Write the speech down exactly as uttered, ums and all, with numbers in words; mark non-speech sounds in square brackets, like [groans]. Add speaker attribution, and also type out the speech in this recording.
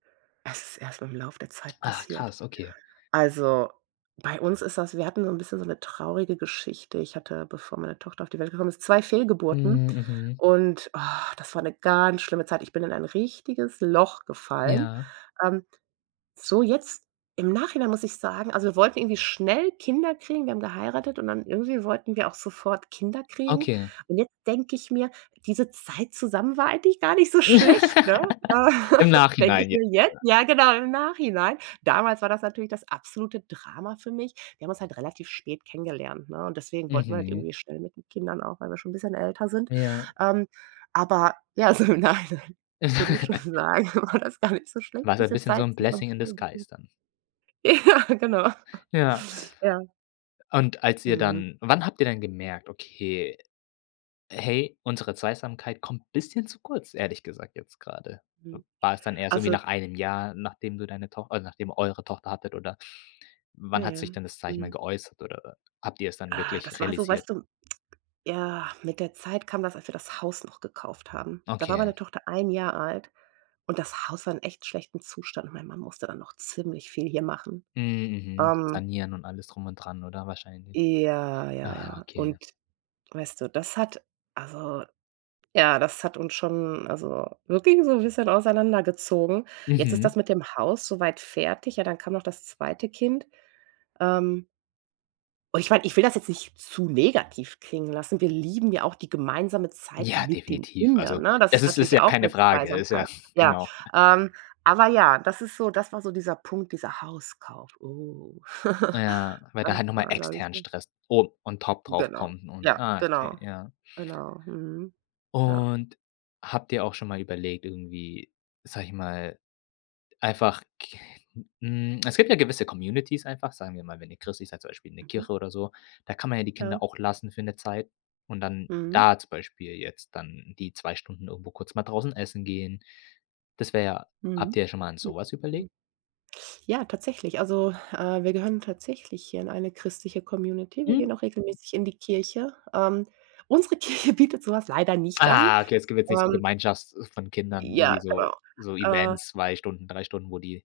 Speaker 1: Es ist erst mit dem Lauf der Zeit
Speaker 2: Ah,
Speaker 1: passiert.
Speaker 2: krass, okay.
Speaker 1: Also, bei uns ist das wir hatten so 'n bisschen so 'ne traurige Geschichte. Ich hatte, bevor meine Tochter auf die Welt gekommen ist, zwei Fehlgeburten
Speaker 2: Mhm, mhm.
Speaker 1: und [groans] das war 'ne ganz schlimme Zeit. Ich bin in ein richtiges Loch gefallen.
Speaker 2: Ja.
Speaker 1: Ähm, so jetzt im Nachhinein muss ich sagen: Also, wir wollten irgendwie schnell Kinder kriegen. Wir haben geheiratet und dann irgendwie wollten wir auch sofort Kinder kriegen.
Speaker 2: Okay.
Speaker 1: Und jetzt denk ich mir: „Diese Zeit zusammen war eigentlich gar nicht so schlecht“, ne?
Speaker 2: [laughs]
Speaker 1: Äh,
Speaker 2: Im
Speaker 1: [laughs] Denke
Speaker 2: Nachhinein
Speaker 1: ich
Speaker 2: jetzt,
Speaker 1: mir jetzt,
Speaker 2: oder?
Speaker 1: ja genau, im Nachhinein. Damals war das natürlich das absolute Drama für mich. Wir haben uns halt relativ spät kennengelernt, ne? Und deswegen wollten wir halt
Speaker 2: Mhm.
Speaker 1: irgendwie schnell mit den Kindern auch, weil wir schon 'n bisschen älter sind.
Speaker 2: Ja.
Speaker 1: Ähm, aber ja, so im Nachhinein, würde ich schon
Speaker 2: [laughs]
Speaker 1: sagen, war das gar nicht so schlecht,
Speaker 2: War so 'n
Speaker 1: bisschen
Speaker 2: bisschen so
Speaker 1: Zeit
Speaker 2: 'n
Speaker 1: zusammen
Speaker 2: blessing
Speaker 1: zu
Speaker 2: in the
Speaker 1: verbringen.
Speaker 2: skies, dann.
Speaker 1: Ja, genau.
Speaker 2: Ja.
Speaker 1: Ja.
Speaker 2: Und als ihr
Speaker 1: Mhm.
Speaker 2: dann Wann habt ihr denn gemerkt: „Okay, hey, unsere Zweisamkeit kommt bisschen zu kurz, ehrlich gesagt, jetzt grade?“
Speaker 1: Mhm.
Speaker 2: War es dann eher so irgendwie
Speaker 1: Also
Speaker 2: nach einem Jahr, nachdem du deine Toch oder nachdem eure Tochter hattet, oder wann hat sich
Speaker 1: [unintelligible]
Speaker 2: denn das Zeichen mal
Speaker 1: .Mhm.
Speaker 2: geäußert oder habt ihr es dann
Speaker 1: Ah. Das
Speaker 2: wirklich
Speaker 1: war so,
Speaker 2: realisiert?
Speaker 1: weißt du, ja, mit der Zeit kam das, als wir das Haus noch gekauft haben. Da war
Speaker 2: Okay.
Speaker 1: meine Tochter ein Jahr alt, und das Haus war in echt schlechten Zustand. Mein Mann musste dann noch ziemlich viel hier machen.
Speaker 2: Mhm. Mhm.
Speaker 1: Ähm
Speaker 2: Sanieren und alles drum und dran oder wahrscheinlich.
Speaker 1: Ja, ja,
Speaker 2: Aha,
Speaker 1: ja.
Speaker 2: okay.
Speaker 1: Und weißt du, das hat also, ja, das hat uns schon also wirklich so 'n bisschen auseinander gezogen. Jetzt ist
Speaker 2: Mhm.
Speaker 1: das mit dem Haus so weit fertig. Ja, dann kam noch das zweite Kind. Ähm und ich meine, ich will das jetzt nicht zu negativ klingen lassen. Wir lieben ja auch die gemeinsame Zeit
Speaker 2: Ja,
Speaker 1: mit den
Speaker 2: definitiv.
Speaker 1: Kindern,
Speaker 2: Also,
Speaker 1: ne? Das
Speaker 2: es
Speaker 1: ist
Speaker 2: ist ist
Speaker 1: natürlich
Speaker 2: ja
Speaker 1: auch
Speaker 2: keine
Speaker 1: 'ne
Speaker 2: Frage ist ja
Speaker 1: Zweisamkeit.
Speaker 2: [chuckles]
Speaker 1: Ja.
Speaker 2: Genau.
Speaker 1: Ähm, aber ja, das ist so das war so dieser Punkt, dieser Hauskauf. Oh!
Speaker 2: Na
Speaker 1: [chuckles]
Speaker 2: ja, weil
Speaker 1: Das
Speaker 2: da halt noch mal
Speaker 1: war, glaube ich
Speaker 2: externen
Speaker 1: so
Speaker 2: Stress oben on top drauf
Speaker 1: genau.
Speaker 2: kommt und
Speaker 1: Ja,
Speaker 2: ah, okay,
Speaker 1: genau.
Speaker 2: ja.
Speaker 1: Genau. Mhm. Ja.
Speaker 2: Und habt ihr auch schon mal überlegt irgendwie, sage ich mal, einfach k hm, es gibt ja gewisse Communitys einfach, sagen wir mal, wenn ihr christlich seid, zum Beispiel in der
Speaker 1: Mhm.
Speaker 2: Kirche oder so da kann man ja die Kinder
Speaker 1: Ja.
Speaker 2: auch lassen für 'ne Zeit und dann
Speaker 1: Mhm.
Speaker 2: da zum Beispiel jetzt dann die zwei Stunden irgendwo kurz mal draußen essen gehen. Das wäre ja Habt
Speaker 1: Mhm.
Speaker 2: ihr schon mal an
Speaker 1: Mhm,
Speaker 2: so was überlegt?
Speaker 1: mhm. Ja, tatsächlich, also, äh, wir gehören tatsächlich hier in eine christliche Community, wir
Speaker 2: Mhm.
Speaker 1: gehen auch regelmäßig in die Kirche. Ähm, unsere Kirche bietet so was leider nicht an.
Speaker 2: Ah. Okay, es gibt jetzt nichts wie
Speaker 1: Ähm
Speaker 2: Gemeinschafts von Kindern,
Speaker 1: Ja,
Speaker 2: irgendwie
Speaker 1: genau.
Speaker 2: so, so
Speaker 1: Äh
Speaker 2: Events, zwei Stunden, drei Stunden, wo die